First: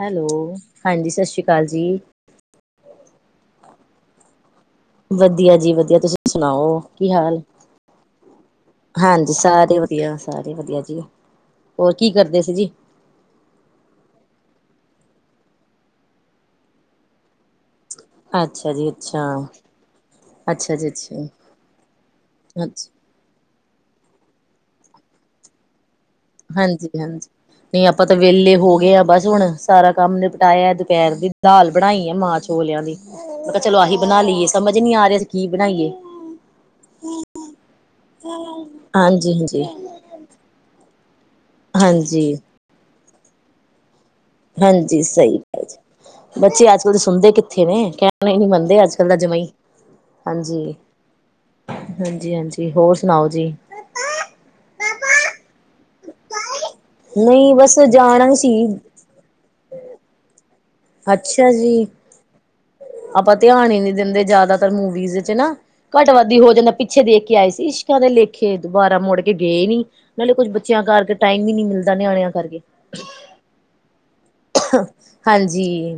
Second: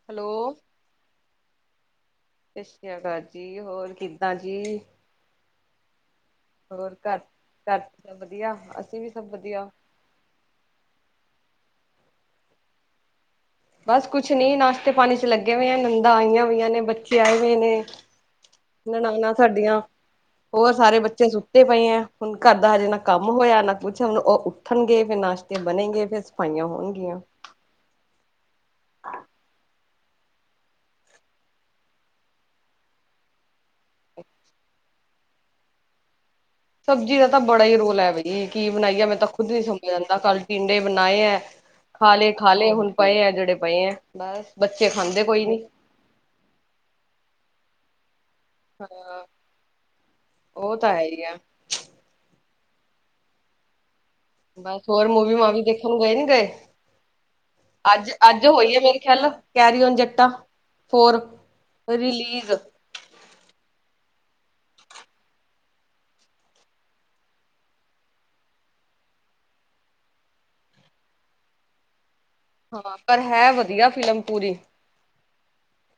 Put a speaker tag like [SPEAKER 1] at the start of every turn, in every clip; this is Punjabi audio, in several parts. [SPEAKER 1] ਹੈਲੋ। ਹਾਂਜੀ ਸਤਿ ਸ਼੍ਰੀ ਅਕਾਲ ਜੀ।
[SPEAKER 2] ਸਤਿ ਸ੍ਰੀ ਅਕਾਲ ਜੀ। ਹੋਰ ਕਿੱਦਾਂ ਜੀ?
[SPEAKER 1] ਵਧੀਆ ਜੀ ਵਧੀਆ। ਤੁਸੀ
[SPEAKER 2] ਹੋਰ ਘਰ ਘਰ ਸਭ ਵਧੀਆ। ਅਸੀ ਵੀ ਸਭ
[SPEAKER 1] ਹਾਂਜੀ
[SPEAKER 2] ਵਧੀਆ।
[SPEAKER 1] ਸਾਰੇ ਵਧੀਆ ਸਾਰੇ ਵਧੀਆ ਜੀ। ਹੋਰ ਕੀ ਕਰਦੇ ਸੀ ਜੀ?
[SPEAKER 2] ਬਸ ਕੁਛ ਨੀ ਨਾਸ਼ਤੇ ਪਾਣੀ ਚ ਲੱਗੇ ਹੋਏ ਆਂ। ਨੰਦਾਂ ਆਈਆਂ ਹੋਈਆਂ ਨੇ, ਬੱਚੇ ਆਏ ਹੋਏ ਨੇ।
[SPEAKER 1] ਅੱਛਾ ਜੀ ਅੱਛਾ,
[SPEAKER 2] ਨਨਾਨਾਂ ਸਾਡੀਆਂ। ਹੋਰ
[SPEAKER 1] ਅੱਛਾ ਜੀ
[SPEAKER 2] ਸਾਰੇ
[SPEAKER 1] ਅੱਛਾ,
[SPEAKER 2] ਬੱਚੇ ਸੁੱਤੇ ਪਏ ਐਂ। ਹੁਣ ਘਰ ਦਾ ਹਜੇ
[SPEAKER 1] ਅੱਛ
[SPEAKER 2] ਨਾ ਕੰਮ ਹੋਇਆ ਨਾ ਕੁਛ। ਹੁਣ ਓ ਉੱਠਨਗੇ ਫੇਰ ਨਾਸ਼ਤੇ ਬਨੇਂਗੇ ਫੇਰ ਸਫਾਈਆਂ
[SPEAKER 1] ਹਾਂਜੀ
[SPEAKER 2] ਹੋਣਗੀਆਂ।
[SPEAKER 1] ਹਾਂਜੀ। ਨਈ ਆਪਾਂ ਤੇ ਵੇਲੇ ਹੋ ਗਏ ਆਂ। ਬਸ ਹੁਣ ਸਾਰਾ ਕੰਮ ਨਿਪਟਾਏਆ ਦੁਪੈਰ ਦੀ ਦਾਲ ਬਣਾਈ ਐ ਮਾਂ ਛੋਲੇਆਂ ਦੀ। ਮੈਂ ਕੈ ਚਲੋ ਐਹੀ ਬਣਾ ਲਈਏ। ਸਮਝ ਨੀ ਆ ਰੇਆ ਸੀ ਕੀ ਬਣਾਈਏ?
[SPEAKER 2] ਸਬਜੀ ਦਾ ਤੇ ਬੜਾ ਈ ਰੋਲਾ ਐ ਬਈ ਕੀ ਬਨਾਈਏ। ਮੈਂ ਤਾਂ ਖੁਦ ਨੀ
[SPEAKER 1] ਹਾਂਜੀ-ਹਾਂਜੀ, ਹਾਂਜੀ,
[SPEAKER 2] ਸਮਝ ਆਂਦਾ ਕੱਲ ਟਿੰਡੇ ਬਨਾਏ ਐ। ਖਾ ਲੇ
[SPEAKER 1] ਹਾਂਜੀ
[SPEAKER 2] ਖਾ ਲੇ ਹੁਣ ਪਏ ਐ ਜੇੜੇ ਪਏਂ ਐ ਬਸ। ਬੱਚੇ
[SPEAKER 1] ਹਾਂਜੀ,
[SPEAKER 2] ਖਾਂਦੇ
[SPEAKER 1] ਸਹੀ
[SPEAKER 2] ਕੋਈ ਨੀ।
[SPEAKER 1] ਗੱਲ ਜੀ। ਬੱਚੇ ਅੱਜ-ਕੱਲ੍ਹ ਦੇ ਸੁਨਦੇ ਕਿੱਥੇ ਨੇ ਕੈਨਾ ਈ ਨੀ ਮੰਨ ਅੱਜ-ਕੱਲ ਤਾ ਜਮਾ ਈ। ਹਾਂਜੀ,
[SPEAKER 2] ਉਹ ਤਾਂ ਹੈ ਹੀ ਐ।
[SPEAKER 1] ਹਾਂਜੀ ਹਾਂਜੀ। ਹੋਰ ਸੁਨਾਓ ਜੀ।
[SPEAKER 2] ਬਸ ਹੋਰ ਮੂਵੀ ਮਾਵੀ ਦੇਖਨ ਗਏ ਨੀ ਗਏ?
[SPEAKER 1] ਨਹੀਂ ਬਸ
[SPEAKER 2] ਅੱਜ
[SPEAKER 1] ਜਾਣਾ ਹੀ
[SPEAKER 2] ਅੱਜ
[SPEAKER 1] ਸੀ
[SPEAKER 2] ਹੋਈ ਐ ਮੇਰੀ ਚਲ ਕੈਰੀ ਓਨ ਜੱਟਾ। ਫੋਰ
[SPEAKER 1] ਅੱਛਾ ਜੀ।
[SPEAKER 2] ਰਿਲੀਜ਼
[SPEAKER 1] ਆਪਾਂ ਧੇਆਨ ਈ ਨੀ ਦੇਂਦੇ ਜਾਦਾਤਰ ਮੂਵੀਜ਼ ਚ ਨਾ। ਘੱਟਵਾਦੀ ਹੋ ਜਾਂਦਾ। ਪਿੱਛੇ ਦੇਖ ਕੇ ਆਏ ਸੀ ਇਸ਼ਕਾਂ ਦੇ ਲੇਖੇ। ਦੁਬਾਰਾ ਮੁੜ ਕੇ ਗਏ ਨੀ। ਨਾਲੇ ਕੁਛ ਬੱਚੇਆਂ ਕਰਕੇ ਟਾਈਮ ਈ ਨੀ ਮਿਲਦਾ ਨਿਆਣੇਆਂ
[SPEAKER 2] ਹਾਂ। ਪਰ ਹੈ ਵਧੀਆ ਫਿਲਮ ਪੂਰੀ।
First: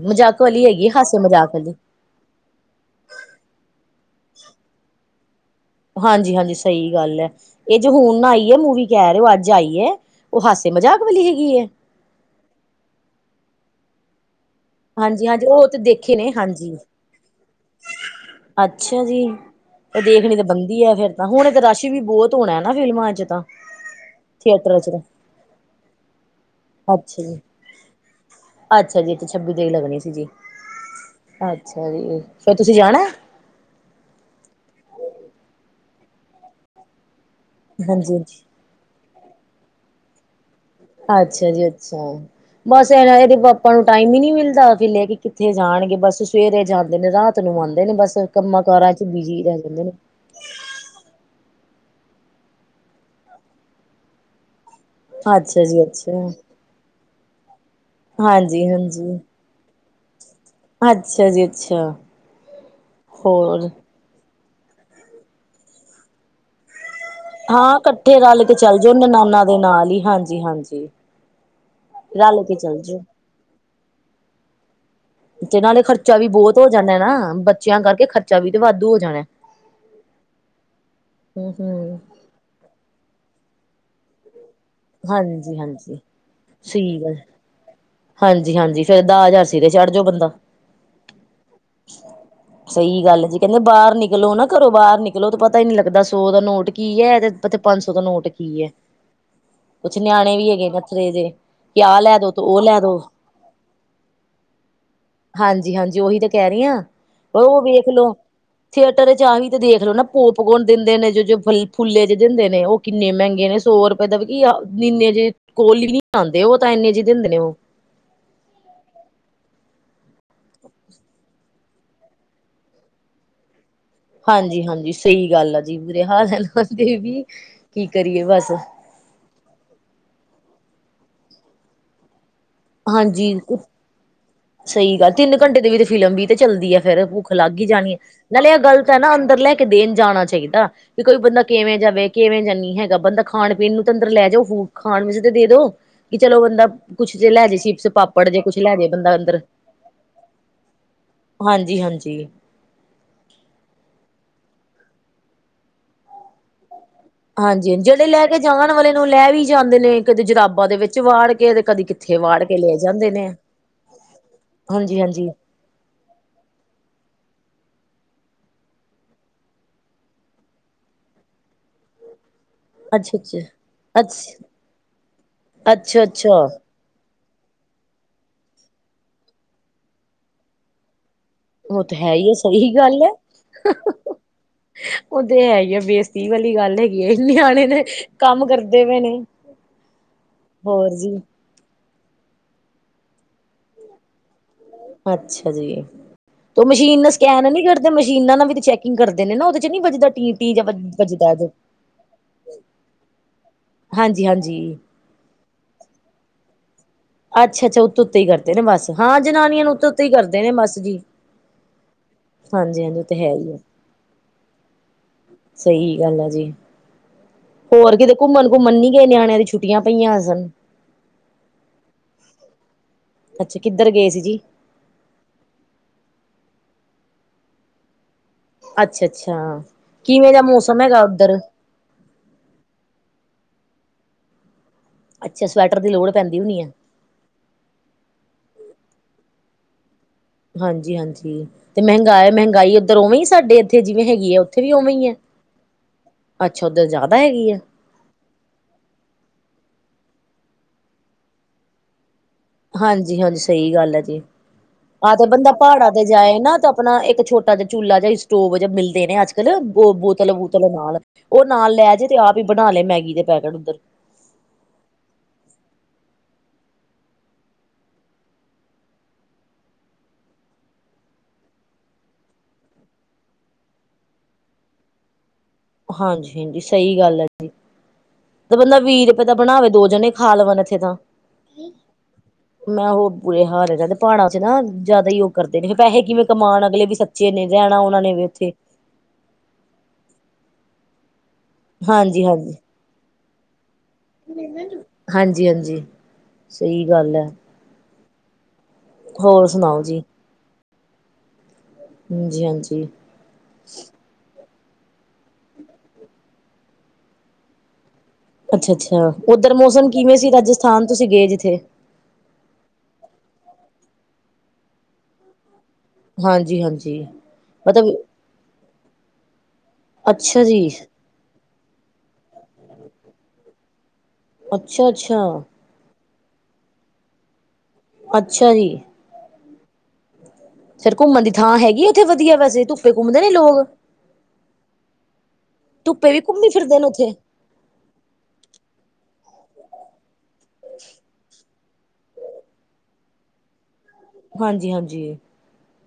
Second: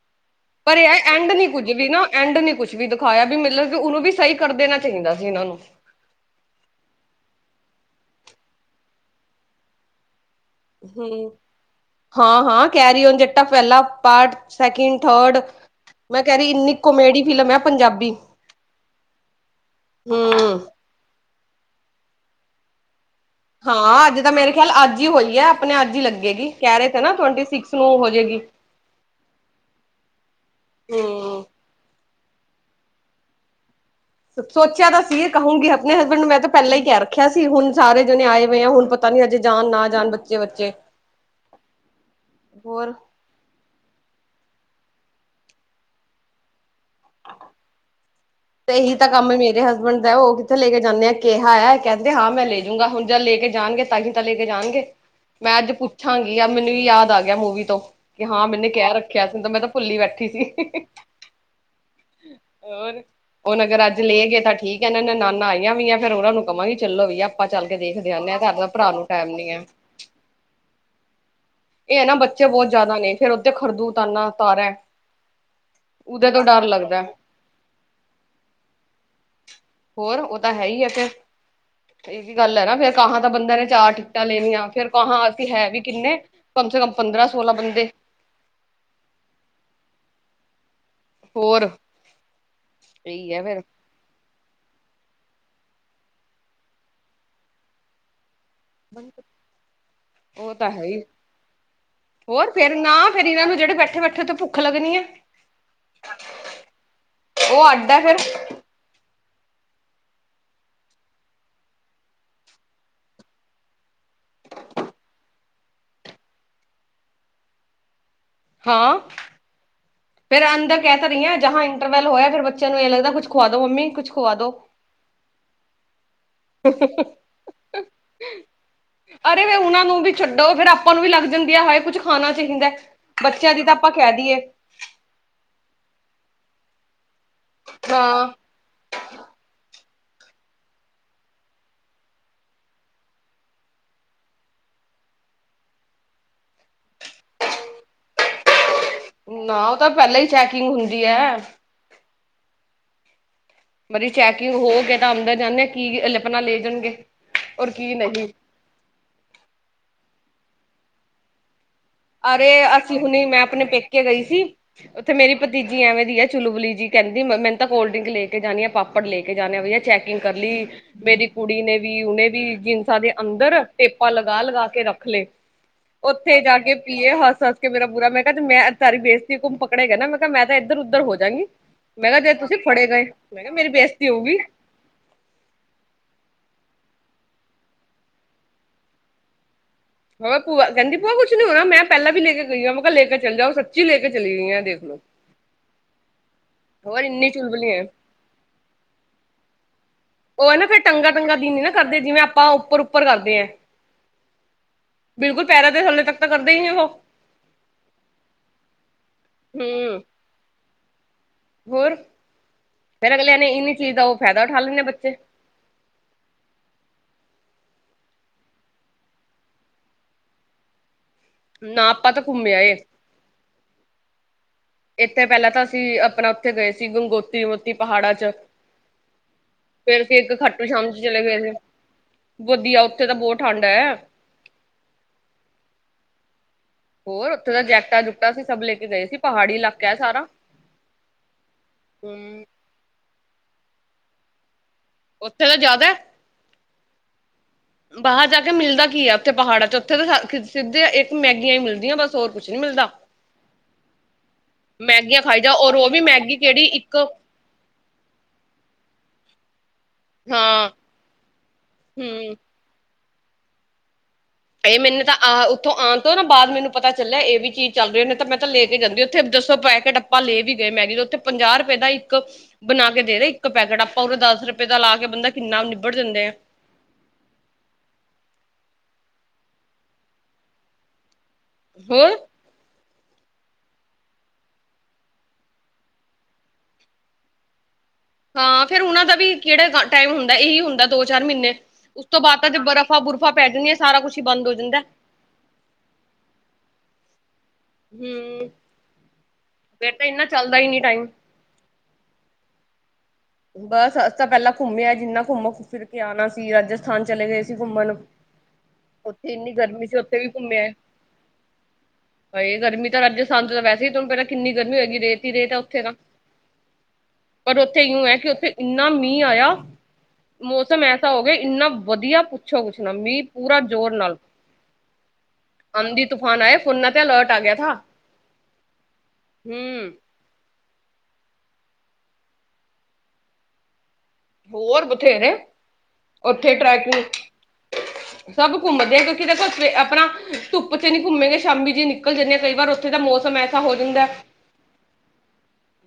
[SPEAKER 1] ਮਜਾਕ ਵਾਲੀ
[SPEAKER 2] ਪਰ
[SPEAKER 1] ਹੈਗੀ
[SPEAKER 2] ਇਹ
[SPEAKER 1] ਹਾਸੇ
[SPEAKER 2] ਐਂਡ ਨੀ
[SPEAKER 1] ਮਜਾਕ
[SPEAKER 2] ਕੁੱਝ
[SPEAKER 1] ਆਲੀ।
[SPEAKER 2] ਵੀ ਨਾ ਐਂਡ ਨੀ ਕੁੱਛ ਵੀ ਦਿਖਾਏਆ ਵੀ ਮੇਨ ਲਗੂ ਓਨੂੰ ਵੀ ਸਈ ਕਰ ਦੇਨਾ ਚਾਈਦਾ ਸੀ ਏਨਾਂ ਨੂੰ।
[SPEAKER 1] ਹਾਂਜੀ ਹਾਂਜੀ। ਸਈ ਗੱਲ ਐ। ਏਜ ਹੁਨ ਆਈ ਐ ਮੂਵੀ ਕੈ ਰੇ ਓ ਅੱਜ ਆਈ ਐ। ਓ ਹਾਸੇ ਮਜਾਕ ਵਾਲੀ
[SPEAKER 2] ਹਮ
[SPEAKER 1] ਹੈਗੀ ਏ?
[SPEAKER 2] ਹਾਂ ਹਾਂ, ਕੈਰੀ ਓਨ ਜੱਟਾ ਪੈਲਾ ਪਾਟ ਸੈਕਿੰਡ,
[SPEAKER 1] ਹਾਂਜੀ
[SPEAKER 2] ਥਰਡ
[SPEAKER 1] ਹਾਂਜੀ ਉਹ ਤੇ ਦੇਖੇ
[SPEAKER 2] ਮੈਂ
[SPEAKER 1] ਨੇ
[SPEAKER 2] ਕੈਰੀ ਏਨੀ
[SPEAKER 1] ਹਾਂਜੀ
[SPEAKER 2] ਕੋਮੇਡੀ ਫਿਲਮ ਐ ਪੰ
[SPEAKER 1] ਅੱਛਾ ਜੀ। ਤੇ ਦੇਖਨੀ ਤੇ
[SPEAKER 2] ਹਮ
[SPEAKER 1] ਬਨਦੀ ਐ ਫੇਰ। ਹੁਣ ਇਕ ਰਸ਼ ਵੀ ਬੋਤ ਹੋਣਾ ਨਾ ਫਿਲਮਾਂ ਚ ਤਾਂ।
[SPEAKER 2] ਹਾਂ, ਅੱਜ ਤਾਂ ਮੇਰੇ ਖੇਆਲ
[SPEAKER 1] ਥੀਏਟਰ ਚ ਤਾਂ।
[SPEAKER 2] ਅੱਜ ਹੀ ਹੋਈ ਐ। ਆਪਨੇ ਅੱਜ ਹੀ ਲੱਗੇਗੀ ਕੇਅ ਰਹੇ ਤੇ ਨਾ,
[SPEAKER 1] ਅੱਛਾ ਜੀ
[SPEAKER 2] ਟਵੰਟੀ ਸਿਕਸ ਨੂੰ ਹੋ ਜੇਗੀ।
[SPEAKER 1] ਅੱਛਾ ਜੀ ਏਥੇ ਛੱਬੀ ਤਰੀਕ ਲੱਗਨੀ ਸੀ ਜੀ,
[SPEAKER 2] ਹਮ
[SPEAKER 1] ਅੱਛਾ ਜੀ ਫੇਰ ਤੁਸੀਂ ਜਾਨਾ।
[SPEAKER 2] ਸੋਚੇਆ ਤਾਂ ਸੀ ਏਅ ਕਹੂੰਗੀ, ਆਪਨੇ ਹਸਬੈਂਡ ਨੂੰ ਮੈਂ ਤਾਂ ਪਹਿਲੇ ਹੀ ਕੇਅ ਰੱਖਿਆ ਸੀ, ਹੁਨ ਸਾਰੇ
[SPEAKER 1] ਹਾਂਜੀ
[SPEAKER 2] ਜਣੇ
[SPEAKER 1] ਹਾਂਜੀ,
[SPEAKER 2] ਆਏ ਹੋਏ ਆ ਹੁਨ ਪਤਾ ਪਤਾ ਨੀ ਅਜੇ ਜਾਨ ਨਾ ਜਾਨ ਬੱਚੇ-ਬੱਚੇ
[SPEAKER 1] ਅੱਛਾ ਜੀ, ਅੱਛਾ ਬਸ ਏਨਾ ਏਦੇ ਪਾਪ ਪਾਪਾ ਨੂੰ ਟਾਈਮ ਹੀ ਨੀ ਮਿਲਦਾ, ਫਿਰ ਲੈ ਕੇ ਕਿੱਥੇ ਜਾਨਗੇ, ਬਸ ਸਵੇਰੇ ਜਾਂਦੇ ਨੇ ਰਾਤ ਨੂੰ ਆਂਦੇ ਨੇ ਬਸ। ਕੰਮਾਂ
[SPEAKER 2] ਤੇ
[SPEAKER 1] ਕਾਰਾਂ
[SPEAKER 2] ਏਹੀ
[SPEAKER 1] ਚ
[SPEAKER 2] ਤਾਂ ਕੰਮ
[SPEAKER 1] ਬਿਜੀ
[SPEAKER 2] ਮੇਰੇ
[SPEAKER 1] ਰਹਿ ਜਾਂਦੇ ਨੇ
[SPEAKER 2] ਹਸਬੈਂਡ ਦਾ ਓ ਕਿਥੇ ਲੈ ਕੇ ਜਾਨੇ ਆ ਕੇਹਾ ਹੈ, ਕਹਿੰਦੇ ਹਾਂ ਮੈਂ ਲੇਜੂਗਾ, ਹੁਨ ਜਦ ਲੈ ਕੇ ਜਾਨਗੇ ਤਾਂ ਹੀ ਤਾਂ ਲੈ ਕੇ ਜਾਨਗੇ। ਮੈਂ
[SPEAKER 1] ਅੱਛਾ
[SPEAKER 2] ਅੱਜ
[SPEAKER 1] ਜੀ ਅੱਛਾ
[SPEAKER 2] ਪੁੱਛਾਂਗੀ, ਆ ਮੈਨੂੰ ਵੀ ਯਾਦ ਆ ਗੇਆ, ਮੂਵੀ ਤੋਂ ਹਾਂ ਕਿ
[SPEAKER 1] ਹਾਂਜੀ
[SPEAKER 2] ਮੈਨੇ ਕੇਅ
[SPEAKER 1] ਹਾਂਜੀ
[SPEAKER 2] ਰੱਖਿਆ ਸੀ, ਨੀ ਮੈਂ ਤਾਂ- ਭੁੱਲੀ ਬੈਠੀ ਸੀ।
[SPEAKER 1] ਅੱਛਾ ਜੀ, ਅੱਛਾ।
[SPEAKER 2] ਉ ਹੁਨ
[SPEAKER 1] ਹੋਰ
[SPEAKER 2] ਅਗਰ ਅੱਜ ਲੈ ਗਏ ਤਾਂ ਠੀਕ ਐ, ਨ-ਨ, ਨਨਾਨਾ ਆਈਆਂ ਵੀ ਆ ਫੇਰ ਉਨਾਂ ਨੂੰ- ਕਵਾਂਗੀ ਚਲੋ ਵੀ ਆ, ਆਪਾਂ ਚੱਲ
[SPEAKER 1] ਹਾਂ
[SPEAKER 2] ਕੇ ਦੇਖਦੇ ਆਂ, ਨਾ ਤਾਡੇ ਭਰਾ ਨੂੰ ਟੈਮ ਨੀ ਐ।
[SPEAKER 1] ਖਾਲੀ, ਹਾਂਜੀ-ਹਾਂਜੀ।
[SPEAKER 2] ਐ ਨਾ ਬੱਚੇ ਬਹੁਤ ਜੇਆਦਾ ਨੇ ਫੇਰ, ਉੱਥੇ ਖਰਦੂ ਤਾਨਾ ਤਾਰਾ।
[SPEAKER 1] ਤੇ ਨਾਲੇ ਖਰਚਾ ਵੀ
[SPEAKER 2] ਉਹਦੇ ਤੋਂ
[SPEAKER 1] ਬਹੁਤ
[SPEAKER 2] ਡਰ
[SPEAKER 1] ਹੋ ਜਾਨਾ
[SPEAKER 2] ਲੱਗਦਾ
[SPEAKER 1] ਨਾ, ਬੱਚੇਆਂ ਕਰਕੇ ਖਰਚਾ ਵੀ ਤੇ ਵਾਧੂ ਹੋ ਜਾਨਾ।
[SPEAKER 2] ਔਰ ਓ ਤਾਂ ਹੈ ਈ ਆ ਫੇਰ- ਗੱਲ ਐ ਨਾ ਫੇਰ ਕਾਹਾਂ ਤਾਂ ਬੰਦੇ ਨੇ ਚਾਰ ਟਿਕਟਾਂ ਲੇਨੀਆਂ ਫੇਰ ਕਹਾ ਅਸੀਂ
[SPEAKER 1] ਹਾਂਜੀ
[SPEAKER 2] ਹੈ ਵੀ
[SPEAKER 1] ਹਾਂਜੀ
[SPEAKER 2] ਕਿੰਨੇ ਕਮ ਸੇ ਕਮ ਪੰਦਰਾਂ ਸੋਲਾਂ ਬੰਦੇ।
[SPEAKER 1] ਹਾਂਜੀ-ਹਾਂਜੀ, ਫੇਰ ਦਾਅ ਹਜ਼ਾਰ ਸੀਰੇ ਚੜ੍ਹ ਜਾਓ, ਬੰਦਾ
[SPEAKER 2] ਹੋਰ
[SPEAKER 1] ਸਹੀ ਗੱਲ
[SPEAKER 2] ਇਹੀ
[SPEAKER 1] ਜੀ,
[SPEAKER 2] ਹੈ
[SPEAKER 1] ਕਹਿੰਦੇ
[SPEAKER 2] ਫੇਰ
[SPEAKER 1] ਬਾਹਰ ਨਿਕਲੋ ਨਾ। ਘਰੋਂ ਬਾਹਰ ਨਿਕਲੋ ਤੇ ਪਤਾ ਈ ਨੀ ਲੱਗਦਾ, ਸੌ ਦਾ ਨੋਟ ਕੀ ਏ, ਅਤੇ ਪੰਜ ਸੌ ਦਾ ਨੋਟ ਕੀ ਏ।
[SPEAKER 2] [unintelligible]
[SPEAKER 1] ਕੁਛ ਨਿਆਣੇ ਵੀ ਹੈਗੇ ਅਥਰੇ ਜੇ ਕਿਆ ਲੈ [unintelligible]
[SPEAKER 2] ਔਰ ਫੇਰ ਨਾ
[SPEAKER 1] ਦੋ
[SPEAKER 2] ਫ਼ੇਰ ਏਹਨਾਂ ਨੂੰ ਜੇਹੜੇ ਬੈਠੇ-ਬੈਠੇ ਉੱਥੇ ਭੁੱਖ ਲੱਗਨੀਏ।
[SPEAKER 1] ਹਾਂਜੀ-ਹਾਂਜੀ, ਉਹੀ ਤੇ ਕੇਅ ਰਹੀ ਆਂ।
[SPEAKER 2] ਓ ਅੱਡ ਏ ਫੇਰ
[SPEAKER 1] ਥੀਏਟਰ ਚ ਆਹੀ ਤੇ ਦੇਖ ਲਓ ਨਾ, ਪੋਪਕੋਨ ਦਿੰਦੇ ਨੇ, ਜੋ-ਜੋ ਫ ਫੁੱਲੇ ਜੇ ਦਿੰਦੇ ਨੇ ਓ। ਕਿੰਨੇ ਮਹਿੰਗੇ ਨੇ ਸੌ ਰੁਪਏ ਦਾ ਵੀ ਕੀ ਆਖ, ਨਿਨੇ ਜਿਹੇ ਕੋਲੀ ਵੀ ਨੀ ਆਂਦੇ ਓ, ਤਾਂ ਇੰਨੇ ਜਿਹੇ ਦਿੰਦੇ ਨੇ ਓ।
[SPEAKER 2] ਹਾਂ ਫੇਰ ਅੰਦਰ ਕੇਅ ਤਾਂ ਰਹੀ ਆਂ, ਜਹਾ ਇੰਟਰਵੈਲ ਹੋਇਆ, ਫੇਰ ਬੱਚੇਆ ਨੂੰ ਏ ਲੱਗਦਾ, ਕੁਛ ਖਵਾ ਦੋ, ਮੰਮੀ ਕੁਛ
[SPEAKER 1] ਹਾਂਜੀ -ਹਾਂਜੀ ਸਹੀ ਗੱਲ ਆ ਜੀ, ਬੁਰੇ ਹਾਲ ਹੈ ਲੋਕਾ ਦੇ ਵੀ -ਕੀ ਕਰੀਏ ਬਸ।
[SPEAKER 2] ਅਰੇ ਉਨਾਂ ਨੂੰ ਵੀ ਛੱਡੋ, ਫੇਰ ਆਪਾਂ ਨੂੰ ਵੀ ਲੱਗ ਜਾਂਦੀ ਐ, ਹਾਏ ਕੁੱਛ ਖਾਨਾ ਚਾਹੀਦਾ ਬੱਚੇਆਂ
[SPEAKER 1] ਹਾਂਜੀ
[SPEAKER 2] ਦੀ ਤਾਂ ਆਪਾਂ ਕੇਅ ਦਈਏ।
[SPEAKER 1] ਸਹੀ ਗੱਲ ਤਿੰਨ ਘੰਟੇ ਦੀ ਵੀ ਤੇ ਫਿਲਮ ਵੀ ਤੇ ਚੱਲਦੀ ਐ, ਫੇਰ ਭੁੱਖ ਲੱਗ ਹੀ ਜਾਨੀ ਏ,
[SPEAKER 2] ਨਾ
[SPEAKER 1] ਨਾਲੇ ਆ ਗੱਲ। ਤਾਂ ਨਾ ਅੰਦਰ ਲੈ ਕੇ ਦੇਨ ਜਾਨਾ ਚਾਹੀਦਾ। ਵੀ ਕੋਈ ਬੰਦਾ ਕਿਵੇਂ ਜਾਵੇ, ਕਿਵੇਂ ਜਾਂ ਨੀ ਹੈਗਾ, ਬੰਦਾ ਖਾਨ-ਪੀਨ ਨੂੰ ਤਾਂ ਅੰਦਰ ਲੈ ਜਾਓ, ਫੁ ਖਾਨ ਵਿੱਚ ਤੇ ਦੇ ਦੋ। ਕਿ ਚਲੋ ਬੰਦਾ ਕੁੱਛ ਜੇ ਲੈ, ਜੇ ਚਿਪਸ, ਪਾਪੜ ਜੇ ਕੁਛ ਲੈ ਜੇ ਬੰਦਾ। ਅੰਦਰ
[SPEAKER 2] ਨਾ ਓ ਤਾਂ ਪਹਿਲਾਂ ਹੀ ਚੈਕਿੰਗ ਹੁੰਦੀ ਐ।
[SPEAKER 1] ਹਾਂਜੀ-ਹਾਂਜੀ।
[SPEAKER 2] ਮੇਰੀ ਚੈਕਿੰਗ ਹੋ ਕੇ-ਤਾਂ ਅੰਦਰ ਜਾਨੇ ਆ, ਕੀ ਲਿਪਨਾ ਲੈ ਜਾਨਗੇ।
[SPEAKER 1] ਹਾਂਜੀ, ਜੇਹੜੇ ਲੈ ਕੇ ਜਾਨ ਵਾਲੇ ਨੇ ਓ ਲੈ ਵੀ ਜਾਂਦੇ ਨੇ, ਕਦੇ ਜਰਾਬਾਂ ਦੇ ਵਿੱਚ ਵਾੜ ਕੇਦੇ ਕ
[SPEAKER 2] ਅਰੇ, ਅਸੀਂ ਹੁਨੀ ਮੈਂ ਆਪਨੇ ਪੇਕੇ ਗਈ ਸੀ,
[SPEAKER 1] ਹਾਂਜੀ
[SPEAKER 2] ਉੱਥੇ
[SPEAKER 1] ਹਾਂਜੀ
[SPEAKER 2] ਮੇਰੀ ਭ ਤੀਜੀ ਐਵੇਂ ਦੀ ਹੈ ਚੁਬੁਲੀ ਜੀ ਕਹਿੰਦੀ ਮੈਨੂੰ ਤਾਂ ਕੋਲਡ ਡਰਿੰਕ ਲੈ ਕੇ ਜਾਣੀ ਆ ਪਾਪੜ ਲੈ ਕੇ ਜਾਣੇ ਆ ਬਈਆ ਚੈਕਿੰਗ ਕਰ ਲਈ ਮੇਰੀ ਕੁੜੀ ਨੇ ਵੀ ਉਹਨੇ ਵੀ ਜਿਨਸਾਂ ਦੇ
[SPEAKER 1] ਅੱਛਾ ਅੱਛਾ
[SPEAKER 2] ਅੰਦਰ ਟੇਪਾਂ
[SPEAKER 1] ਅੱਛ
[SPEAKER 2] ਲਗਾ ਲਗਾ ਕੇ ਰੱਖ ਲਏ
[SPEAKER 1] ਅੱਛਾ ਅੱਛਾ
[SPEAKER 2] ਉੱਥੇ ਜਾ ਕੇ ਪਏ ਹੱਸ ਹੱਸ ਕੇ ਮੇਰਾ ਬੁਰਾ ਮੈਂ ਕਿਹਾ ਤੇ ਮੈਂ ਤਾਰੀ ਵੇਚਤੀ ਘੁੰਮ ਪਕੜੇਗਾ ਨਾ ਮੈਂ ਕਿਹਾ ਮੈਂ ਤਾਂ ਇੱਧਰ ਉੱਧਰ ਹੋ ਜਾਂਗੀ।
[SPEAKER 1] ਉਹ ਤਾਂ
[SPEAKER 2] ਮੈਂ
[SPEAKER 1] ਹੈ
[SPEAKER 2] ਕਿਹਾ
[SPEAKER 1] ਹੀ ਹੈ
[SPEAKER 2] ਜੇ ਤੁਸੀਂ
[SPEAKER 1] ਸਹੀ
[SPEAKER 2] ਫੜੇ
[SPEAKER 1] ਗੱਲ
[SPEAKER 2] ਗਏ
[SPEAKER 1] ਹੈ
[SPEAKER 2] ਮੈਂ ਕਿਹਾ ਮੇਰੀ ਬੇਇਜ਼ਤੀ ਹੋਊਗੀ।
[SPEAKER 1] ਉਹ ਤੇ ਹੈ ਹੀ ਆ ਬੇਸਤੀ ਵਾਲੀ ਗੱਲ ਹੈਗੀ ਆ ਨਿਆਣੇ ਨੇ ਕੰਮ ਕਰਦੇ ਪਏ ਨੇ
[SPEAKER 2] ਹ ਭੂਆ
[SPEAKER 1] ਹੋਰ
[SPEAKER 2] ਕਹਿੰਦੀ ਭੂਆ
[SPEAKER 1] ਜੀ
[SPEAKER 2] ਕੁਛ ਨੀ ਹੋਣਾ ਮੈਂ ਪਹਿਲਾਂ ਵੀ ਲੈ ਕੇ ਗਈ ਹਾਂ ਮੈਂ ਕਿਹਾ ਲੈ ਕੇ ਚੱਲ ਜਾਓ ਸੱਚੀ ਲੈ ਕੇ ਚਲੀ ਗਈ ਹ ਦੇਖ ਲੋੋ
[SPEAKER 1] ਅੱਛਾ ਜੀ ਤ ਮਸ਼ੀਨ ਨਾਲ
[SPEAKER 2] ਇੰਨੀ
[SPEAKER 1] ਸਕੈਨ ਨੀ
[SPEAKER 2] ਚੁਲਬਲੀ ਹੈ
[SPEAKER 1] ਕਰਦੇ ਮਸ਼ ਜ ਇਹਨਾ ਨਾਲ ਵੀ ਚੈਕਿੰਗ ਕਰਦੇ ਨੇ ਨਾ ਉਹਦੇ ਚ ਨੀ ਵੱਜ
[SPEAKER 2] ਉਹ ਨਾ ਫੇਰ ਟੰਗਾ-ਟੰਗਾ ਦੀ ਨੀਂ ਨਾ ਕਰਦੇ, ਜਿਵੇਂ ਆਪਾਂ ਉੱਪਰ- ਉੱਪਰ ਕਰਦੇ ਏਂ
[SPEAKER 1] ਹਾਂਜੀ ਹਾਂਜੀ
[SPEAKER 2] ਬਲਕੁਲ, ਪੈਰਾਂ ਦੇ ਹੱਲੇ ਤੱਕ ਤਾਂ ਕਰਦੇ ਈ ਨੀ ਕਰਦੇ ਉਹ
[SPEAKER 1] ਅੱਛਾ-ਅੱਛਾ, ਉੱਤੇ- ਉੱਤੇ ਈ ਕਰਦੇ ਨੇ ਬੱਸ। ਹਾਂ, ਜਨਾਨੀਆਂ ਨੂੰ ਉੱਤੇ-
[SPEAKER 2] ਹਮ
[SPEAKER 1] ਉੱਤੇ ਈ ਕਰਦੇ ਨੇ ਬੱਸ ਜੀ।
[SPEAKER 2] ਹੋਰ,
[SPEAKER 1] ਹਾਂਜੀ ਹਾਂਜੀ ਉਹ
[SPEAKER 2] ਫੇਰ
[SPEAKER 1] ਤੇ ਹੈ
[SPEAKER 2] ਅਗਲੇਆਂ ਨੇ
[SPEAKER 1] ਹੀ
[SPEAKER 2] ਇੰਨੀ ਚੀਜ਼ ਦਾ ਓ ਫਾਇਦਾ ਉਠਾ ਲੈਂਦੇ ਬੱਚੇ।
[SPEAKER 1] ਸਈ ਗੱਲ ਆ ਜੀ। ਹੋਰ ਕਿ ਦੇਖੋ ਮਨਗੋ- ਮੰਨੀ ਗੇ ਨਿਆਣਿਆਂ ਦੀ ਛੁੱਟੀਆਂ ਪਈਆ ਸਨ।
[SPEAKER 2] ਨਾ, ਆਪਾਂ ਤੇ ਘੁੰਮ ਆਏ।
[SPEAKER 1] ਅੱਛਾ, ਕਿੱਧਰ ਗਏ ਸੀ ਜੀ?
[SPEAKER 2] ਇੱਥੇ ਪਹਿਲਾਂ ਤਾਂ ਅਸੀਂ ਆਪਣਾ ਉੱਥੇ ਗਏ ਸੀ ਗੰਗੋਤੀ-ਮੋਤੀ ਪਹਾੜਾਂ ਚ।
[SPEAKER 1] ਅੱਛਾ ਅੱਛਾ
[SPEAKER 2] ਫੇਰ
[SPEAKER 1] ਕਿਵੇਂ
[SPEAKER 2] ਇੱਕ
[SPEAKER 1] ਦਾ
[SPEAKER 2] ਖੱਟੂ
[SPEAKER 1] ਮੌਸਮ
[SPEAKER 2] ਸ਼ਾਮ ਚ
[SPEAKER 1] ਹੈਗਾ
[SPEAKER 2] ਚਲੇ
[SPEAKER 1] ਉੱਧਰ
[SPEAKER 2] ਗਏ ਸੀ। ਵਧੀਆ, ਉੱਥੇ ਤਾਂ ਬਹੁਤ ਠੰਡ ਐ।
[SPEAKER 1] ਅੱਛਾ, ਸਵੈਟਰ ਦੀ ਲੋੜ ਪੈਂਦੀ ਹੋਣੀ ਐ?
[SPEAKER 2] ਹੋਰ, ਉੱਥੇ ਤਾਂ ਜੈਕਟਾਂ-ਜੁਕਟਾ ਅਸੀ ਸਭ ਲੈ ਕੇ ਗਏ ਸੀ, ਪਹਾੜੀ ਇਲਾਕਾ ਹੈ ਸਾਰਾ।
[SPEAKER 1] ਹਾਂਜੀ-ਹਾਂਜੀ, ਤੇ ਮਹਿੰਗਾ
[SPEAKER 2] ਹੂੰ
[SPEAKER 1] ਮਹਿੰਗਾਈ ਉੱਧਰ ਉਵੇਂ ਹੀ ਸਾਡੇ ਐਥੇ ਜਿਵੇਂ ਹੈਗੀ ਐ ਉੱਥੇ ਵੀ ਉਵੇਂ ਈ ਐ?
[SPEAKER 2] ਓਥੇ ਤਾਂ ਜਾਦੈ।
[SPEAKER 1] ਹੈਗੀ ਆ
[SPEAKER 2] ਬਾਹਰ ਜਾ ਕੇ ਮਿਲਦਾ ਕੀ ਆ ਉੱਥੇ ਪਹਾੜਾਂ ਚ, ਉੱਥੇ ਤਾਂ ਸਾ ਸਿੱਧੇ ਇੱਕ ਮੈਗੀਆਂ ਹੀ ਮਿਲਦੀਆਂ ਬਸ ਹੋਰ ਕੁਝ
[SPEAKER 1] ਹਾਂਜੀ-ਹਾਂਜੀ ਸਹੀ ਗੱਲ ਐ ਜੀ, ਆਹ
[SPEAKER 2] ਮੈਗੀਆਂ
[SPEAKER 1] ਤੇ
[SPEAKER 2] ਖਾਈ ਜਾ
[SPEAKER 1] ਬੰਦਾ
[SPEAKER 2] ਔਰ ਉਹ
[SPEAKER 1] ਪਾੜਾਂ
[SPEAKER 2] ਵੀ
[SPEAKER 1] ਤੇ
[SPEAKER 2] ਮੈਗੀ
[SPEAKER 1] ਜਾਏ ਨਾ
[SPEAKER 2] ਕਿਹੜੀ
[SPEAKER 1] ਤੇ ਆਪਣਾ ਇੱਕ ਛੋਟ ਟਾ ਜਾ, ਚੁੱਲਾ ਜਾ, ਸਟੋਵ ਜਾਂ ਮਿਲਦੇ ਨੇ ਅੱਜ ਕੱਲ੍ਹ ਉਹ ਬੋਤ
[SPEAKER 2] ਹਾਂ
[SPEAKER 1] ਤਲ-ਬੂਤਲ ਨਾਲ। ਓ ਨਾਲ ਲੈ ਜੇ ਤੇ
[SPEAKER 2] ਹੂੰ
[SPEAKER 1] ਆਪ ਹੀ ਬਣਾ ਲੇ ਮੈਗੀ ਦੇ ਪੈਕੇਟ ਉੱਧਰ।
[SPEAKER 2] ਏ ਮੈਨੂੰ ਤਾਂ ਆ, ਉੱਥੋਂ ਆਣ ਤੋਂ ਨਾ ਬਾਦ ਮੈਨੂੰ ਪਤਾ ਚੱਲਿਆ ਏ ਵੀ ਚੀਜ਼ ਚੱਲ ਰਹੀ। ਨਈਂ ਤਾਂ ਮੈਂ ਤਾਂ ਲੈ ਕੇ ਜਾਂਦੀ ਉੱਥੇ ਦੱਸੋ ਪੈਕੇਟ ਅਪ ਆਪਾਂ ਲੈ ਵੀ ਗਏ ਮੈਗੀ ਤੇ ਉੱਥੇ ਪੰਜਾਹ ਰੁਪਏ ਦਾ ਇੱਕ ਬਣਾ ਕੇ ਦੇ ਰੇ ਇੱਕ ਪੈਕਟ। ਆਪਾਂ ਉਰੇ ਦਸ ਰੁਪਏ ਦਾ ਲਾ ਕੇ ਬੰਦਾ ਕਿੰਨਾ ਨਿਬ
[SPEAKER 1] ਹਾਂਜੀ-ਹਾਂਜੀ, ਸਹੀ ਗੱਲ ਐ। ਤੇ ਬੰਦਾ ਵੀ ਰਪੇ ਦਾ ਬਣਾਵੇ, ਦੋ ਜਣੇ ਖਾ ਲਵਣ ਐਥੇ ਤਾਂ।
[SPEAKER 2] ਹੋਰ
[SPEAKER 1] [unintelligible] ਮੈਂ ਓਹ ਬੁਰੇ ਹਾਲ। [unintelligible] ਪਾੜਾਂ ਚ ਨਾ ਜ਼ਿਆਦਾ ਹੀ ਉਹ ਕਰਦੇ ਨੇ ਏਹੇ। ਪੈਹੇ ਕਿਵੇਂ ਕਮਾਣ ਅਗਲੇ ਵੀ ਸਚ ਚੇ ਨੇ। ਰੈਣਾ ਓਨਾਂ ਨੇ ਵੀ ਉੱਥੇ
[SPEAKER 2] ਹਾਂ ਫੇਰ ਉਨਾ ਦਾ ਵੀ ਕੇੜਾ ਕ ਟਾਈਮ ਹੁੰਦਾ, ਐਹੀ ਹੁੰਦਾ ਦੋ- ਚਾਰ ਮਹੀਨੇ, ਉਸ ਤੋਂ
[SPEAKER 1] ਹਾਂਜੀ
[SPEAKER 2] ਬਾਦ ਤਾਂ ਜੇ ਬਰਫ਼ ਰਫਾਂ -ਬੁਰਫਾ ਪੈ ਜਾਂਦੀਐਂ
[SPEAKER 1] ਹਾਂਜੀ-ਹਾਂਜੀ, ਸਈ ਗੱਲ ਐ।
[SPEAKER 2] ਹੰ।
[SPEAKER 1] ਹੋਰ ਸੁਣਾਓ।
[SPEAKER 2] ਫੇਰ
[SPEAKER 1] ਜੀ
[SPEAKER 2] ਤੇ ਇੰਨਾ ਚੱਲਦਾ ਹੀ ਨੀ ਟਾਈਮ।
[SPEAKER 1] ਹਾਂਜੀ- ਹਾਂਜੀ।
[SPEAKER 2] ਬਸ ਅਸ ਤਾਂ ਪਹਿਲਾਂ ਘੁੰਮ ਆਏ, ਜਿੰਨਾ ਘੁੰਮੋ ਫਿਰ ਕੇ ਆਣਾ ਸੀ। ਰਾਜਯਸਥਾਨ ਚਲੇ ਗਏ ਸੀ ਘੁੰਮਣ।
[SPEAKER 1] ਅੱਛਾ-ਅੱਛਾ
[SPEAKER 2] ਉੱਥੇ ਇੰਨੀ
[SPEAKER 1] ਓਧਰ
[SPEAKER 2] ਗਰਮੀ
[SPEAKER 1] ਮੌਸਮ ਕਿਵੇਂ
[SPEAKER 2] ਉੱਥੇ ਵੀ
[SPEAKER 1] ਸੀ,
[SPEAKER 2] ਘੁੰਮਿਆ
[SPEAKER 1] ਰਾਜਸਥਾਨ ਤੁਸੀਂ ਗੇ ਜਿੱਥੇ?
[SPEAKER 2] ਹਾਏ ਗਰਮੀ ਤਾਂ ਰਾਜਸਥਾਨ 'ਚ ਤਾਂ ਵੈਸੇ ਈ ਤਾਨੂੰ ਪਤਾ ਕਿੰਨੀ ਗਰਮੀ ਓਏਗੀ, ਰੇਤ ਈ ਰੇਤ ਆ ਓਥੇ ਤਾਂ।
[SPEAKER 1] ਹਾਂਜੀ- ਹਾਂਜੀ ਮਤਬ
[SPEAKER 2] ਕੀ ਓਥੇ ਇੰਨਾ ਮੀਂ ਆਇਆ,
[SPEAKER 1] ਅੱਛਾ ਜੀ
[SPEAKER 2] ਮੌਸਮ ਐ ਐਸਾ ਹੋ ਗਿਆ, ਇੰਨਾ ਵਧੀਆ ਪੁੱਛੋ ਕੁੱਛ ਨਾ। ਮੀਂ ਪੂਰਾ ਜ਼ੋਰ ਨਾਲ
[SPEAKER 1] ਅੱਛਾ- ਅੱਛਾ।
[SPEAKER 2] ਆਂਦੀ ਤੂਫਾਨ ਆਏ, ਫੋਨਾਂ ਤੇ ਅਲਰਟ ਆ ਗ‌ਆ ਥਾ।
[SPEAKER 1] ਅੱਛਾ ਜੀ।
[SPEAKER 2] ਹੂੰ।
[SPEAKER 1] ਫੇਰ ਘੁੰਮਣ ਦੀ ਥਾਂ ਹੈਗੀ ਓਥੇ ਵਧੀਆ ਵੈਸੇ, ਧੁੱਪੇ ਘੁੰਮਦੇ ਨੇ ਲੋਗ?
[SPEAKER 2] ਹੋਰ ਬਥੇਰੇ
[SPEAKER 1] ਧੁੱਪੇ ਵੀ ਘੁੰਮੀ
[SPEAKER 2] ਉੱਥੇ
[SPEAKER 1] ਫਿਰਦੇ ਨੇ
[SPEAKER 2] ਟਰੈਕਿੰਗ
[SPEAKER 1] ਓਥੇ।
[SPEAKER 2] ਸਭ ਘੁੰਮਦੇ ਕਿਉਂਕਿ ਦੇਖੋ ਸਵੇ ਆਪਣਾ ਧੁੱਪ 'ਚ ਨੀ ਘੁੰਮੇਗੇ, ਸ਼ਾਮੀ ਜੀ ਨਿਕਲ ਜਾਂਨੇ। ਕਈ ਵਾਰ ਓਥੇ ਦਾ ਮੌਸਮ ਐਸ ਸਾ ਹੋ ਜਾਂਦਾ।
[SPEAKER 1] ਹਾਂਜੀ ਹਾਂਜੀ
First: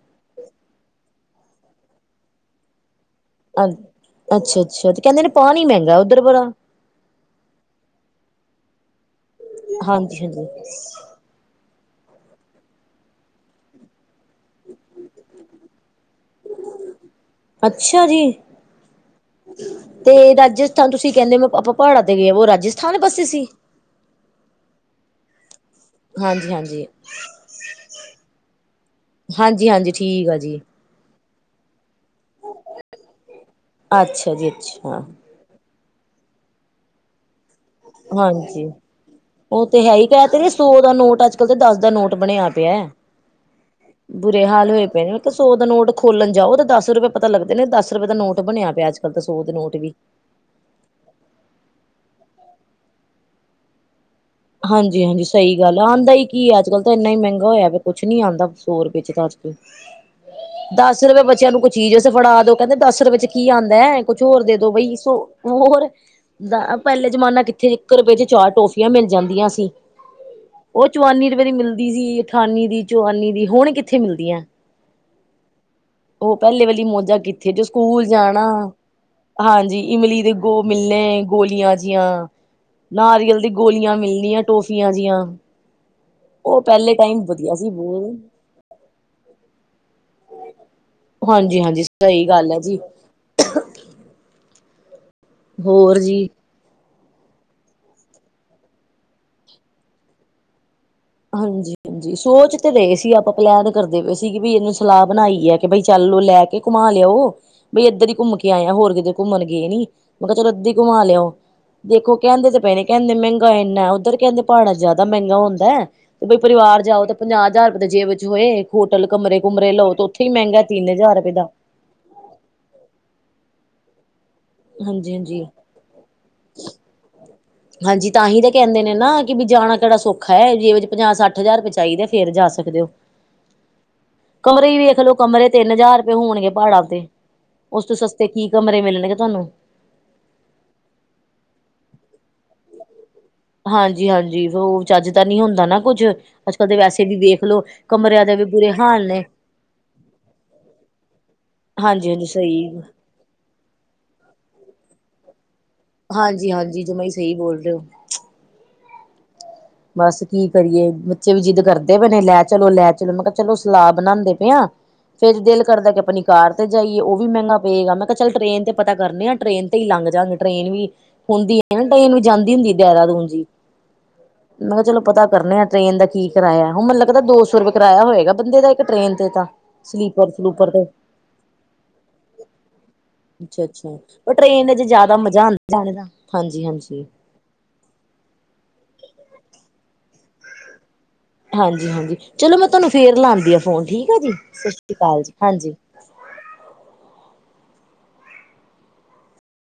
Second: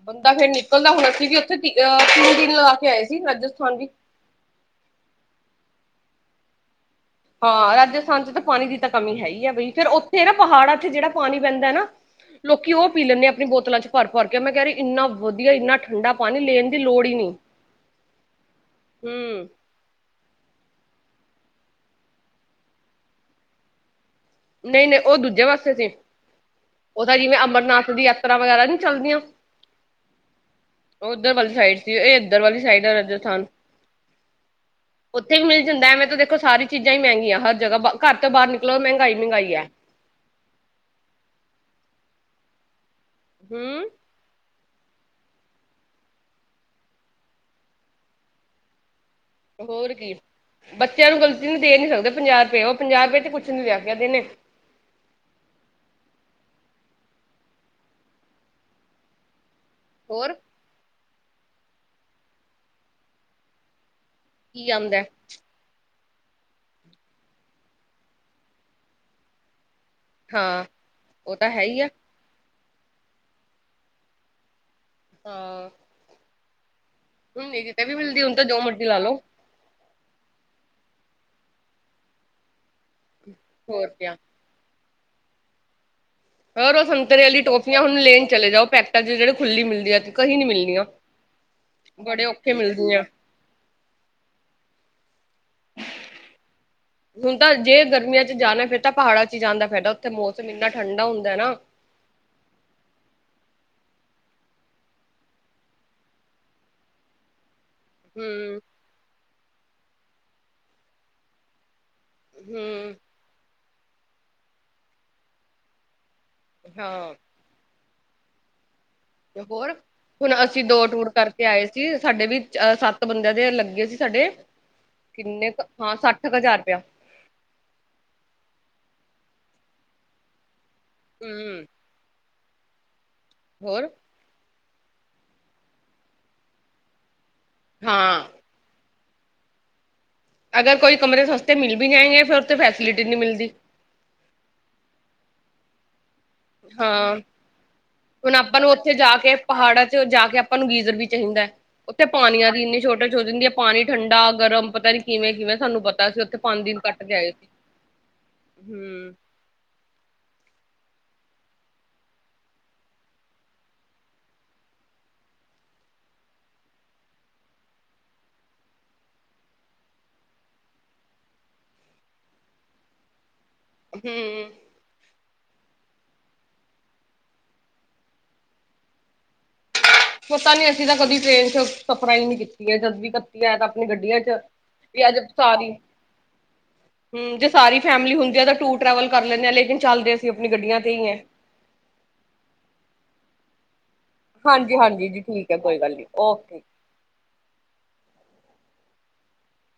[SPEAKER 2] ਬੰਦਾ ਫੇਰ ਨਿਕਲਦਾ ਹੁਣ ਅਸੀਂ ਵੀ ਓਥੇ ਤਿ ਅਹ ਤਿੰਨ ਦਿਨ ਲਗਾ ਕੇ ਆਏ ਸੀ ਰਾਜਸਥਾਨ ਵੀ।
[SPEAKER 1] ਅੱਛਾ-ਅੱਛਾ ਤੇ ਕੈਂਦੇ ਨੇ ਪਾਣੀ ਮੈਂਗਾ ਓਧਰ ਬਰਾ।
[SPEAKER 2] ਹਾਂ ਰਾਜਸਥਾਨ 'ਚ ਤਾਂ ਪਾਣੀ ਦੀ ਤਾਂ ਕਮੀ ਹੈ ਈ ਆ ਬਈ। ਫੇਰ
[SPEAKER 1] ਹਾਂਜੀ
[SPEAKER 2] ਉੱਥੇ ਨਾ
[SPEAKER 1] ਹਾਂਜੀ
[SPEAKER 2] ਪਹਾੜਾਂ 'ਚ ਜੜਾ ਪਾਣੀ ਪੈਂਦਾ ਨਾ। ਲੋਕੀ ਓ ਪੀ ਲੈਂਦੇ ਆਪਣੀ ਬੋਤਲਾਂ 'ਚ ਭਰ ਭਰ ਕੇ। ਮੈਂ ਕੈ ਰੀ ਇੰਨਾ ਵਧੀਆ, ਇੰਨਾ ਠੰਡਾ ਪਾਣੀ ਲੈਣ ਦੀ ਲੋੜ ਈ ਨੀ।
[SPEAKER 1] ਅੱਛਾ ਜੀ। ਤੇ ਰਾਜਸਥਾਨ ਤੁਸੀਂ ਕੈਂਦੇ ਮ ਆਪਾਂ ਪਹਾੜਾਂ ਤੇ ਗੇ, ਵ ਰਾਜਸਥਾਨ ਪਾਸੇ ਸੀ।
[SPEAKER 2] ਨਈ ਨਈ ਓ ਦੂਜੇ ਵਾਸੇ ਸੀ।
[SPEAKER 1] ਹਾਂਜੀ ਹਾਂਜੀ।
[SPEAKER 2] ਓ ਤਾਂ ਜਿਵੇਂ ਅਮਰਨਾਥ ਦੀ ਯਾਤਰਾ ਵਗੈਰਾ ਨੀ ਚੱਲਦੀਆਂ।
[SPEAKER 1] ਹਾਂਜੀ ਹਾਂਜੀ ਠੀਕ ਆ ਜੀ
[SPEAKER 2] ਓ ਓਧਰ ਵਾਲੀ ਸਾਈਡ ਸੀ, ਏ ਏਧਰ ਵਾਲੀ ਸਾਈਡ ਆ ਰਾਜਸਥਾਨ।
[SPEAKER 1] ਅੱਛਾ ਜੀ ਅੱਛਾ
[SPEAKER 2] ਏਥੇ ਵੀ ਮਿਲ ਜਾਂਦਾ ਐਵੇਂ ਤਾਂ ਦੇਖੋ ਸਾਰੀ ਚੀਜ਼ਾਂ ਈ ਮੈਂਗੀਆਂ। ਹਰ ਜਗਾ ਬ ਘਰ ਤੋਂ ਬਾਰ ਨਿਕਲੋ ਮੈਂਗਾਈ ਮੈਂਗਾਈ ਆ।
[SPEAKER 1] ਹੈਈ ਕੈ ਤੇ ਰੀ ਸਾਰੇ। ਸੋ ਦਾ ਨੋਟ ਅੱਜ ਕਲ੍ਹ ਤੇ ਦਸ ਦਾ ਨੋਟ ਬਣਿਆ ਪਿਆ।
[SPEAKER 2] ਹੂੰਅ।
[SPEAKER 1] ਬੁਰੇ ਹਾਲ ਹੋਏ ਪਏ ਨੇ। ਮੈਂ ਕਿਆ ਸੌ ਦਾ ਨੋਟ ਖੋਲਣ ਜਾਓ ਤੇ ਦਸ ਰੁਪਏ ਪਤਾ ਲੱਗਦੇ ਨੇ, ਦਸ ਰੁਪਏ ਦਾ ਨੋਟ ਬਣਿਆ ਪਿਆ ਅੱਜ। ਪੈਲਾਂ ਤਾਂ ਸੌ ਦੇ -
[SPEAKER 2] ਹੋਰ ਕੀ ਬੱਚਿਆਂ ਨੂੰ ਗ਼ਲਤੀ ਨੂੰ ਦੇ ਨੀ ਸਕਦੇ ਪੰਜਾ ਰਪਏ, ਓ ਪੰਜਾ ਰਪਏ ਤੇ ਕੁਛ ਨੀ ਲੈ ਕੇ ਆਦੇ ਨੇ।
[SPEAKER 1] ਹਾਂਜੀ ਹਾਂਜੀ ਸ‌ਈ ਗੱਲ, ਆਂਦਾ ਈ ਕੀ ਏ ਅੱਜ ਕੱਲ ਤਾਂ ਏਨ ਈ ਮੈਂਗਾ ਹੋਇਆ। ਕੁਛ ਨੀ ਆਂਦਾ ਸੌ ਰਪਏ 'ਚ ਤਾਂ ਅੱਜ ਕੱਲ। ਹ।
[SPEAKER 2] ਹੋਰ।
[SPEAKER 1] ਦਸ ਰਪਏ ਬੱਚਿਆਂ ਨੂੰ ਕੁ ਚੀਜ਼ ਫੜਾ ਦੋ, ਕੈਂਦੇ ਦਸ ਰਪਏ 'ਚ ਕੀ ਆਂਦਾ ਕੁਛ ਹੋਰ ਦੇ
[SPEAKER 2] ਕੀ
[SPEAKER 1] ਦੋ ਬਈ
[SPEAKER 2] ਆਂਦਾ
[SPEAKER 1] ਸੋ। ਔਰ ਦੇ ਪੈਲੇ ਜ਼ਮਾਨਾ ਕਿੱਥੇ ਇੱਕ ਰਪਏ 'ਚ ਚਾਰ ਟੋਫੀਆਂ ਮਿਲ ਜਾਂਦੀਆਂ ਸੀ।
[SPEAKER 2] ਹਾਂ
[SPEAKER 1] ਓ ਚਵਾਨੀ
[SPEAKER 2] ਉਹ
[SPEAKER 1] ਰਪਏ
[SPEAKER 2] ਤਾਂ
[SPEAKER 1] ਦੀ
[SPEAKER 2] ਹੈ ਹੀ ਆ
[SPEAKER 1] ਮਿਲਦੀ ਸੀ। ਅਠਾਨੀ ਦੀ, ਚਵਾਨੀ ਦੀ ਹੁਣ ਕਿੱਥੇ ਮਿਲਦੀਆਂ।
[SPEAKER 2] ਹਾਂ।
[SPEAKER 1] ਓ ਪੈਲੇ ਵੇਲੀ ਮੌਜਾਂ
[SPEAKER 2] ਹੁਣ
[SPEAKER 1] ਕਿੱਥੇ, ਜੋ
[SPEAKER 2] ਮੇਰੀ ਤੇ ਵੀ
[SPEAKER 1] ਸਕੂਲ
[SPEAKER 2] ਮਿਲਦੀ ਹੁਣ
[SPEAKER 1] ਜਾਣਾ।
[SPEAKER 2] ਤਾਂ ਜੋ ਮਰਜ਼ੀ ਲਾ ਲੋ
[SPEAKER 1] ਹਾਂਜੀ ਇਮਲੀ ਦੇ ਗੋ ਮਿਲਣੇ ਗੋਲੀਆਂ ਜੀਆਂ, ਨਾਰੀਅਲ ਦੇ ਗੋ-
[SPEAKER 2] ਹੋਰ
[SPEAKER 1] ਗੋਲੀਆਂ
[SPEAKER 2] ਕਿਆ
[SPEAKER 1] ਮਿਲਨੀਆਂ, ਟੋਫੀਆਂ ਜੀਆਂ। ਉਹ
[SPEAKER 2] ਔਰ ਓ
[SPEAKER 1] ਪਹਿਲੇ ਟਾਈਮ
[SPEAKER 2] ਸੰਤਰੇ ਅਲੀ
[SPEAKER 1] ਵਧੀਆ ਸੀ
[SPEAKER 2] ਟੋਫੀਆਂ ਹੁਣ ਲੇਣ
[SPEAKER 1] ਬਹੁਤ
[SPEAKER 2] ਚਲੇ ਜਾਓ, ਪੈਕਟਾਂ 'ਚ ਜੜੇ ਖੁੱਲੀ ਮਿਲਦੀ ਤੇ ਕਹੀ ਨੀ ਮਿਲਨੀਆਂ।
[SPEAKER 1] ਹਾਂਜੀ ਹਾਂਜੀ
[SPEAKER 2] ਬੜੇ
[SPEAKER 1] ਸਹੀ ਗੱਲ
[SPEAKER 2] ਔਖੇ
[SPEAKER 1] ਹੈ ਜੀ
[SPEAKER 2] ਮਿਲਦੀਆਂ।
[SPEAKER 1] ਹੋਰ ਜੀ।
[SPEAKER 2] ਹੁਣ ਤਾਂ ਜੇ ਗਰਮੀਆਂ 'ਚ ਜਾਣਾ ਫੇਰ ਤਾਂ ਪਹਾੜਾਂ 'ਚ ਜਾਨ ਦਾ ਫੈਦਾ ਓਥੇ ਮੌਸਮ ਇੰਨਾ ਠੰਡਾ ਹੁੰ-
[SPEAKER 1] ਹਾਂਜੀ। ਹਾਜੀ ਸੋਚ ਤੇ ਰਹੇ ਸੀ ਆਪਾਂ ਪਲੈਨ ਕਰਦੇ ਪਏ ਸੀ। ਕਿ ਵੀ ਇਹਨੂੰ ਸਲਾਹ ਬਣਾਈ ਐ ਕਿ ਬਈ ਚੱਲ ਇਨੂੰ ਲੈ ਕੇ। ਤੇ ਘੁੰਮਾ ਲੈ ਆਓ। ਬਈ ਇੱਧਰ ਹੀ ਘੁੰਮ ਕੇ
[SPEAKER 2] ਹੂੰ
[SPEAKER 1] ਆਇਆ ਹੋਰ ਕਿਧਰ ਘੁੰਮਣ ਗਏ ਨੀ ਮੈਂ ਕਿਹਾ ਚਲੋ ਇੱਧਰ ਹੀ ਘੁੰਮਾ ਲਿਆਓ, ਦੇਖੋ। ਕਹਿੰਦੇ ਤੇ ਪਏ ਨੇ
[SPEAKER 2] ਹੂੰ
[SPEAKER 1] ਕਹਿੰਦੇ ਮਹਿੰਗਾ ਇੰਨਾ ਉੱਧਰ ਕਹਿੰਦੇ ਪਾਹੜਾ ਚ ਜਿਆਦਾ ਮਹਿੰਗਾ ਹੁੰਦਾ। ਤੇ ਬਈ ਪਰਿਵਾਰ ਜਾਓ
[SPEAKER 2] ਹਾਂ
[SPEAKER 1] ਤਾਂ ਪੰਜਾਹ ਹਜ਼ਾਰ ਰੁਪਏ ਦੇ ਜੇਬ ਵਿੱਚ ਹੋਏ ਨੀ। ਹੋਟਲ ਕਮਰੇ
[SPEAKER 2] ਤੇ
[SPEAKER 1] -ਕੁਮਰੇ
[SPEAKER 2] ਹੋਰ
[SPEAKER 1] ਲਓ ਤਾਂ ਉੱਥੇ ਹੀ
[SPEAKER 2] ਹੁਣ
[SPEAKER 1] ਮਹਿੰਗਾ
[SPEAKER 2] ਅਸੀਂ ਦੋ
[SPEAKER 1] ਤਿੰਨ
[SPEAKER 2] ਟੂਰ
[SPEAKER 1] ਹਜ਼ਾਰ ਰੁਪਏ
[SPEAKER 2] ਕਰਕੇ
[SPEAKER 1] ਦਾ।
[SPEAKER 2] ਆਏ ਸੀ ਸਾਡੇ ਵੀ ਅ ਸੱਤ ਬੰਦਿਆਂ ਦੇ ਲੱਗੇ ਸੀ ਸਾਡੇ,
[SPEAKER 1] ਹਾਂਜੀ ਹਾਂਜੀ
[SPEAKER 2] ਕਿੰਨੇ ਕੁ ਹਾਂ ਸੱਠ ਕੁ ਹਜ਼ਾਰ ਰੁਪਇਆ।
[SPEAKER 1] ਹਾਂਜੀ ਤਾਂਹੀ ਤਾਂ ਕਹਿੰਦੇ ਨੇ ਨਾ ਕਿ ਵੀ ਜਾਣਾ ਕਿਹੜਾ ਸੌਖਾ ਹੈ ਜੇ ਪੰਜਾਹ-ਸੱਠ ਹਜ਼ਾਰ
[SPEAKER 2] ਹੂੰ
[SPEAKER 1] ਰੁਪਏ ਚਾਈਦਾ। ਫਿਰ ਜਾ ਸਕਦੇ ਓ।
[SPEAKER 2] ਹੋਰ।
[SPEAKER 1] ਕਮਰੇ ਵੀ ਵੇਖਲਓ ਕਮਰੇ ਤਿੰਨ ਹਜ਼ਾਰ ਰੁਪਏ ਹੋਣਗੇ ਪਹਾੜਾਂ ਤੇ ਉਸ ਤੋਂ
[SPEAKER 2] ਹਾਂ
[SPEAKER 1] ਸਸਤੇ ਕੀ। ਕਮਰੇ ਮਿਲਣਗੇ ਤੁਹਾਨੂੰ।
[SPEAKER 2] ਅਗਰ ਕੋਈ ਕਮਰੇ ਸਸਤੇ ਮਿਲ ਵੀ ਜਾਏਗੇ ਫਿਰ ਉਥੇ ਫੈਸਿਲਿਟੀ ਨਹੀਂ ਮਿਲਦੀ।
[SPEAKER 1] ਹਾਂਜੀ ਹਾਂਜੀ, ਵੋ ਚੱਜ ਤਾਂ ਨਹੀਂ ਹੁੰਦਾ ਨਾ ਕੁੱਝ। ਕੱਲ ਦੇ ਵੈਸੇ
[SPEAKER 2] ਹਾਂ
[SPEAKER 1] ਵੀ ਵੇਖ ਲੋ ਕਮਰਿਆਂ
[SPEAKER 2] ਹੁਣ
[SPEAKER 1] ਦੇ ਵੀ
[SPEAKER 2] ਆਪਾਂ ਨੂੰ
[SPEAKER 1] ਬੁਰੇ
[SPEAKER 2] ਉੱਥੇ
[SPEAKER 1] ਹਾਲ
[SPEAKER 2] ਜਾ
[SPEAKER 1] ਨੇ
[SPEAKER 2] ਕੇ ਪਹਾੜਾਂ ਚ ਜਾ ਕੇ ਆਪਾਂ ਨੂੰ ਗੀਜ਼ਰ ਵੀ ਚਾਹੀਦਾ ਐ। ਉੱਥੇ
[SPEAKER 1] ਹਾਂਜੀ ਹਾਂਜੀ
[SPEAKER 2] ਪਾਣੀਆਂ ਦੀ
[SPEAKER 1] ਸਹੀ
[SPEAKER 2] ਇੰਨੀ ਸੋਟੀਜ ਹੋ ਜਾਦੀ ਐ। ਪਾਣੀ ਠੰਡਾ-ਗਰਮ ਪਤਾ ਨੀ ਕਿਵੇਂ-ਕਿਵੇਂ ਸਾਨੂੰ ਪਤ ਅਸੀਂ ਉੱਥੇ
[SPEAKER 1] ਹਾਂਜੀ
[SPEAKER 2] ਪੰਜ ਦਿਨ
[SPEAKER 1] ਹਾਂਜੀ ਜਮਾ
[SPEAKER 2] ਕੱਟ
[SPEAKER 1] ਹੀ
[SPEAKER 2] ਕੇ ਆਏ
[SPEAKER 1] ਸਹੀ
[SPEAKER 2] ਸੀ।
[SPEAKER 1] ਬੋਲ ਰਹੇ ਹੋ
[SPEAKER 2] ਹੂੰ
[SPEAKER 1] ਬਸ ਕੀ ਕਰੀਏ ਬੱਚੇ ਵੀ ਜਿੱਦ ਕਰਦੇ ਪੇਨੇ ਲੈ ਚਲੋ, ਲੈ ਚਲੋ, ਮੈਂ ਕਿਹਾ ਚਲੋ ਸਲਾਹ ਬਣਾਂਦੇ ਪਿਆ। ਫੇਰ ਦਿਲ ਕਰਦਾ ਕਿ ਆਪਣੀ ਕਾਰ ਤੇ ਜਾਈਏ ਉਹ ਵੀ ਮਹਿੰਗਾ ਪਏਗਾ, ਮੈਂ ਕਿਹਾ ਚੱਲ ਟ੍ਰਰੇਨ ਤੇ ਪਤਾ ਕਰਨੇ ਆ ਟ੍ਰੇਨ ਉ ਤੇ ਹੀ ਲੰਘ ਜਾ ਗੇ ਟ੍ਰੇਨ ਵੀ, ਹੁੰਦੀ ਐ ਨਾ ਟ੍ਰੇਨ ਵੀ ਜਾਂਦੀ ਹੁੰਦੀ ਏ ਦੇਹਰਾਦੂਨ ਜੀ।
[SPEAKER 2] [inaudible]
[SPEAKER 1] ਮੈਂ ਕਿਹਾ ਚਲੋ ਪਤਾ ਕਰਨਾ ਐ ਟ੍ਰੇਨ ਦਾ ਕੀ ਕਿਰਾਇਆ ਹੁਣ ਮੈਨੂੰ ਲੱਗਦਾ ਦੋ ਸੌ ਰੁਪਏ ਕਿਰਾਇਆ ਹੋਏਗਾ ਬੰਦੇ ਦਾ ਇੱਕ ਟ੍ਰੇਨ ਤੇ ਤਾਂ। ਸਲੀਪਰ
[SPEAKER 2] ਪਤਾ ਨੀ
[SPEAKER 1] ਸਲੂਪਰ ਤੇ
[SPEAKER 2] ਅਸੀਂ ਤਾਂ ਕਦੀ ਟ੍ਰੇਨ ਚ ਸਫਰਾਂ ਈ ਨੀ ਕੀਤੀਆਂ ਜਦ ਦੀ ਕੱਤੀ ਆਯਾ ਤਾਂ ਆਪਣੀ
[SPEAKER 1] ਹੂੰ
[SPEAKER 2] ਗੱਡੀਆਂ
[SPEAKER 1] ਓ ਟ੍ਰੇਨ ਚ
[SPEAKER 2] ਵੀ
[SPEAKER 1] ਜ਼ਿਆਦਾ
[SPEAKER 2] ਅੱਜ
[SPEAKER 1] ਮਜ਼ਾ ਆ
[SPEAKER 2] ਸਾਰੀ
[SPEAKER 1] ਜਾਦਾ ਹਾਂਜੀ ਹਾਂਜੀ।
[SPEAKER 2] ਹਮ ਜੇ ਸਾਰੀ ਫੈਮਿਲੀ ਹੁੰਦੀ ਆ ਤਾਂ ਟੂਰ-ਟਰੈਵਲ ਕਰ ਲੈਂਦੇ ਆ, ਲੇਕਿਨ ਚੱਲਦੇ ਅਸੀਂ ਆਪਣੀ ਗੱਡੀਆਂ ਤੇ ਈ ਐ।
[SPEAKER 1] ਹਾਂਜੀ ਹਾਂਜੀ, ਚਲੋ ਮੈਂ ਤੁਹਾਨੂੰ ਫਿਰ ਲਾਂਦੀ ਆ ਫੋਨ ਠੀਕ ਹੈ ਜੀ
[SPEAKER 2] ਹਾਂਜੀ
[SPEAKER 1] ਸਸ ਰੀ
[SPEAKER 2] ਹਾਂਜੀ
[SPEAKER 1] ਕਾਲ ਜੀ
[SPEAKER 2] ਠੀਕ ਹੈ
[SPEAKER 1] ਹਾਂਜੀ।
[SPEAKER 2] ਕੋਈ ਗੱਲ ਨੀ ਓਕੇ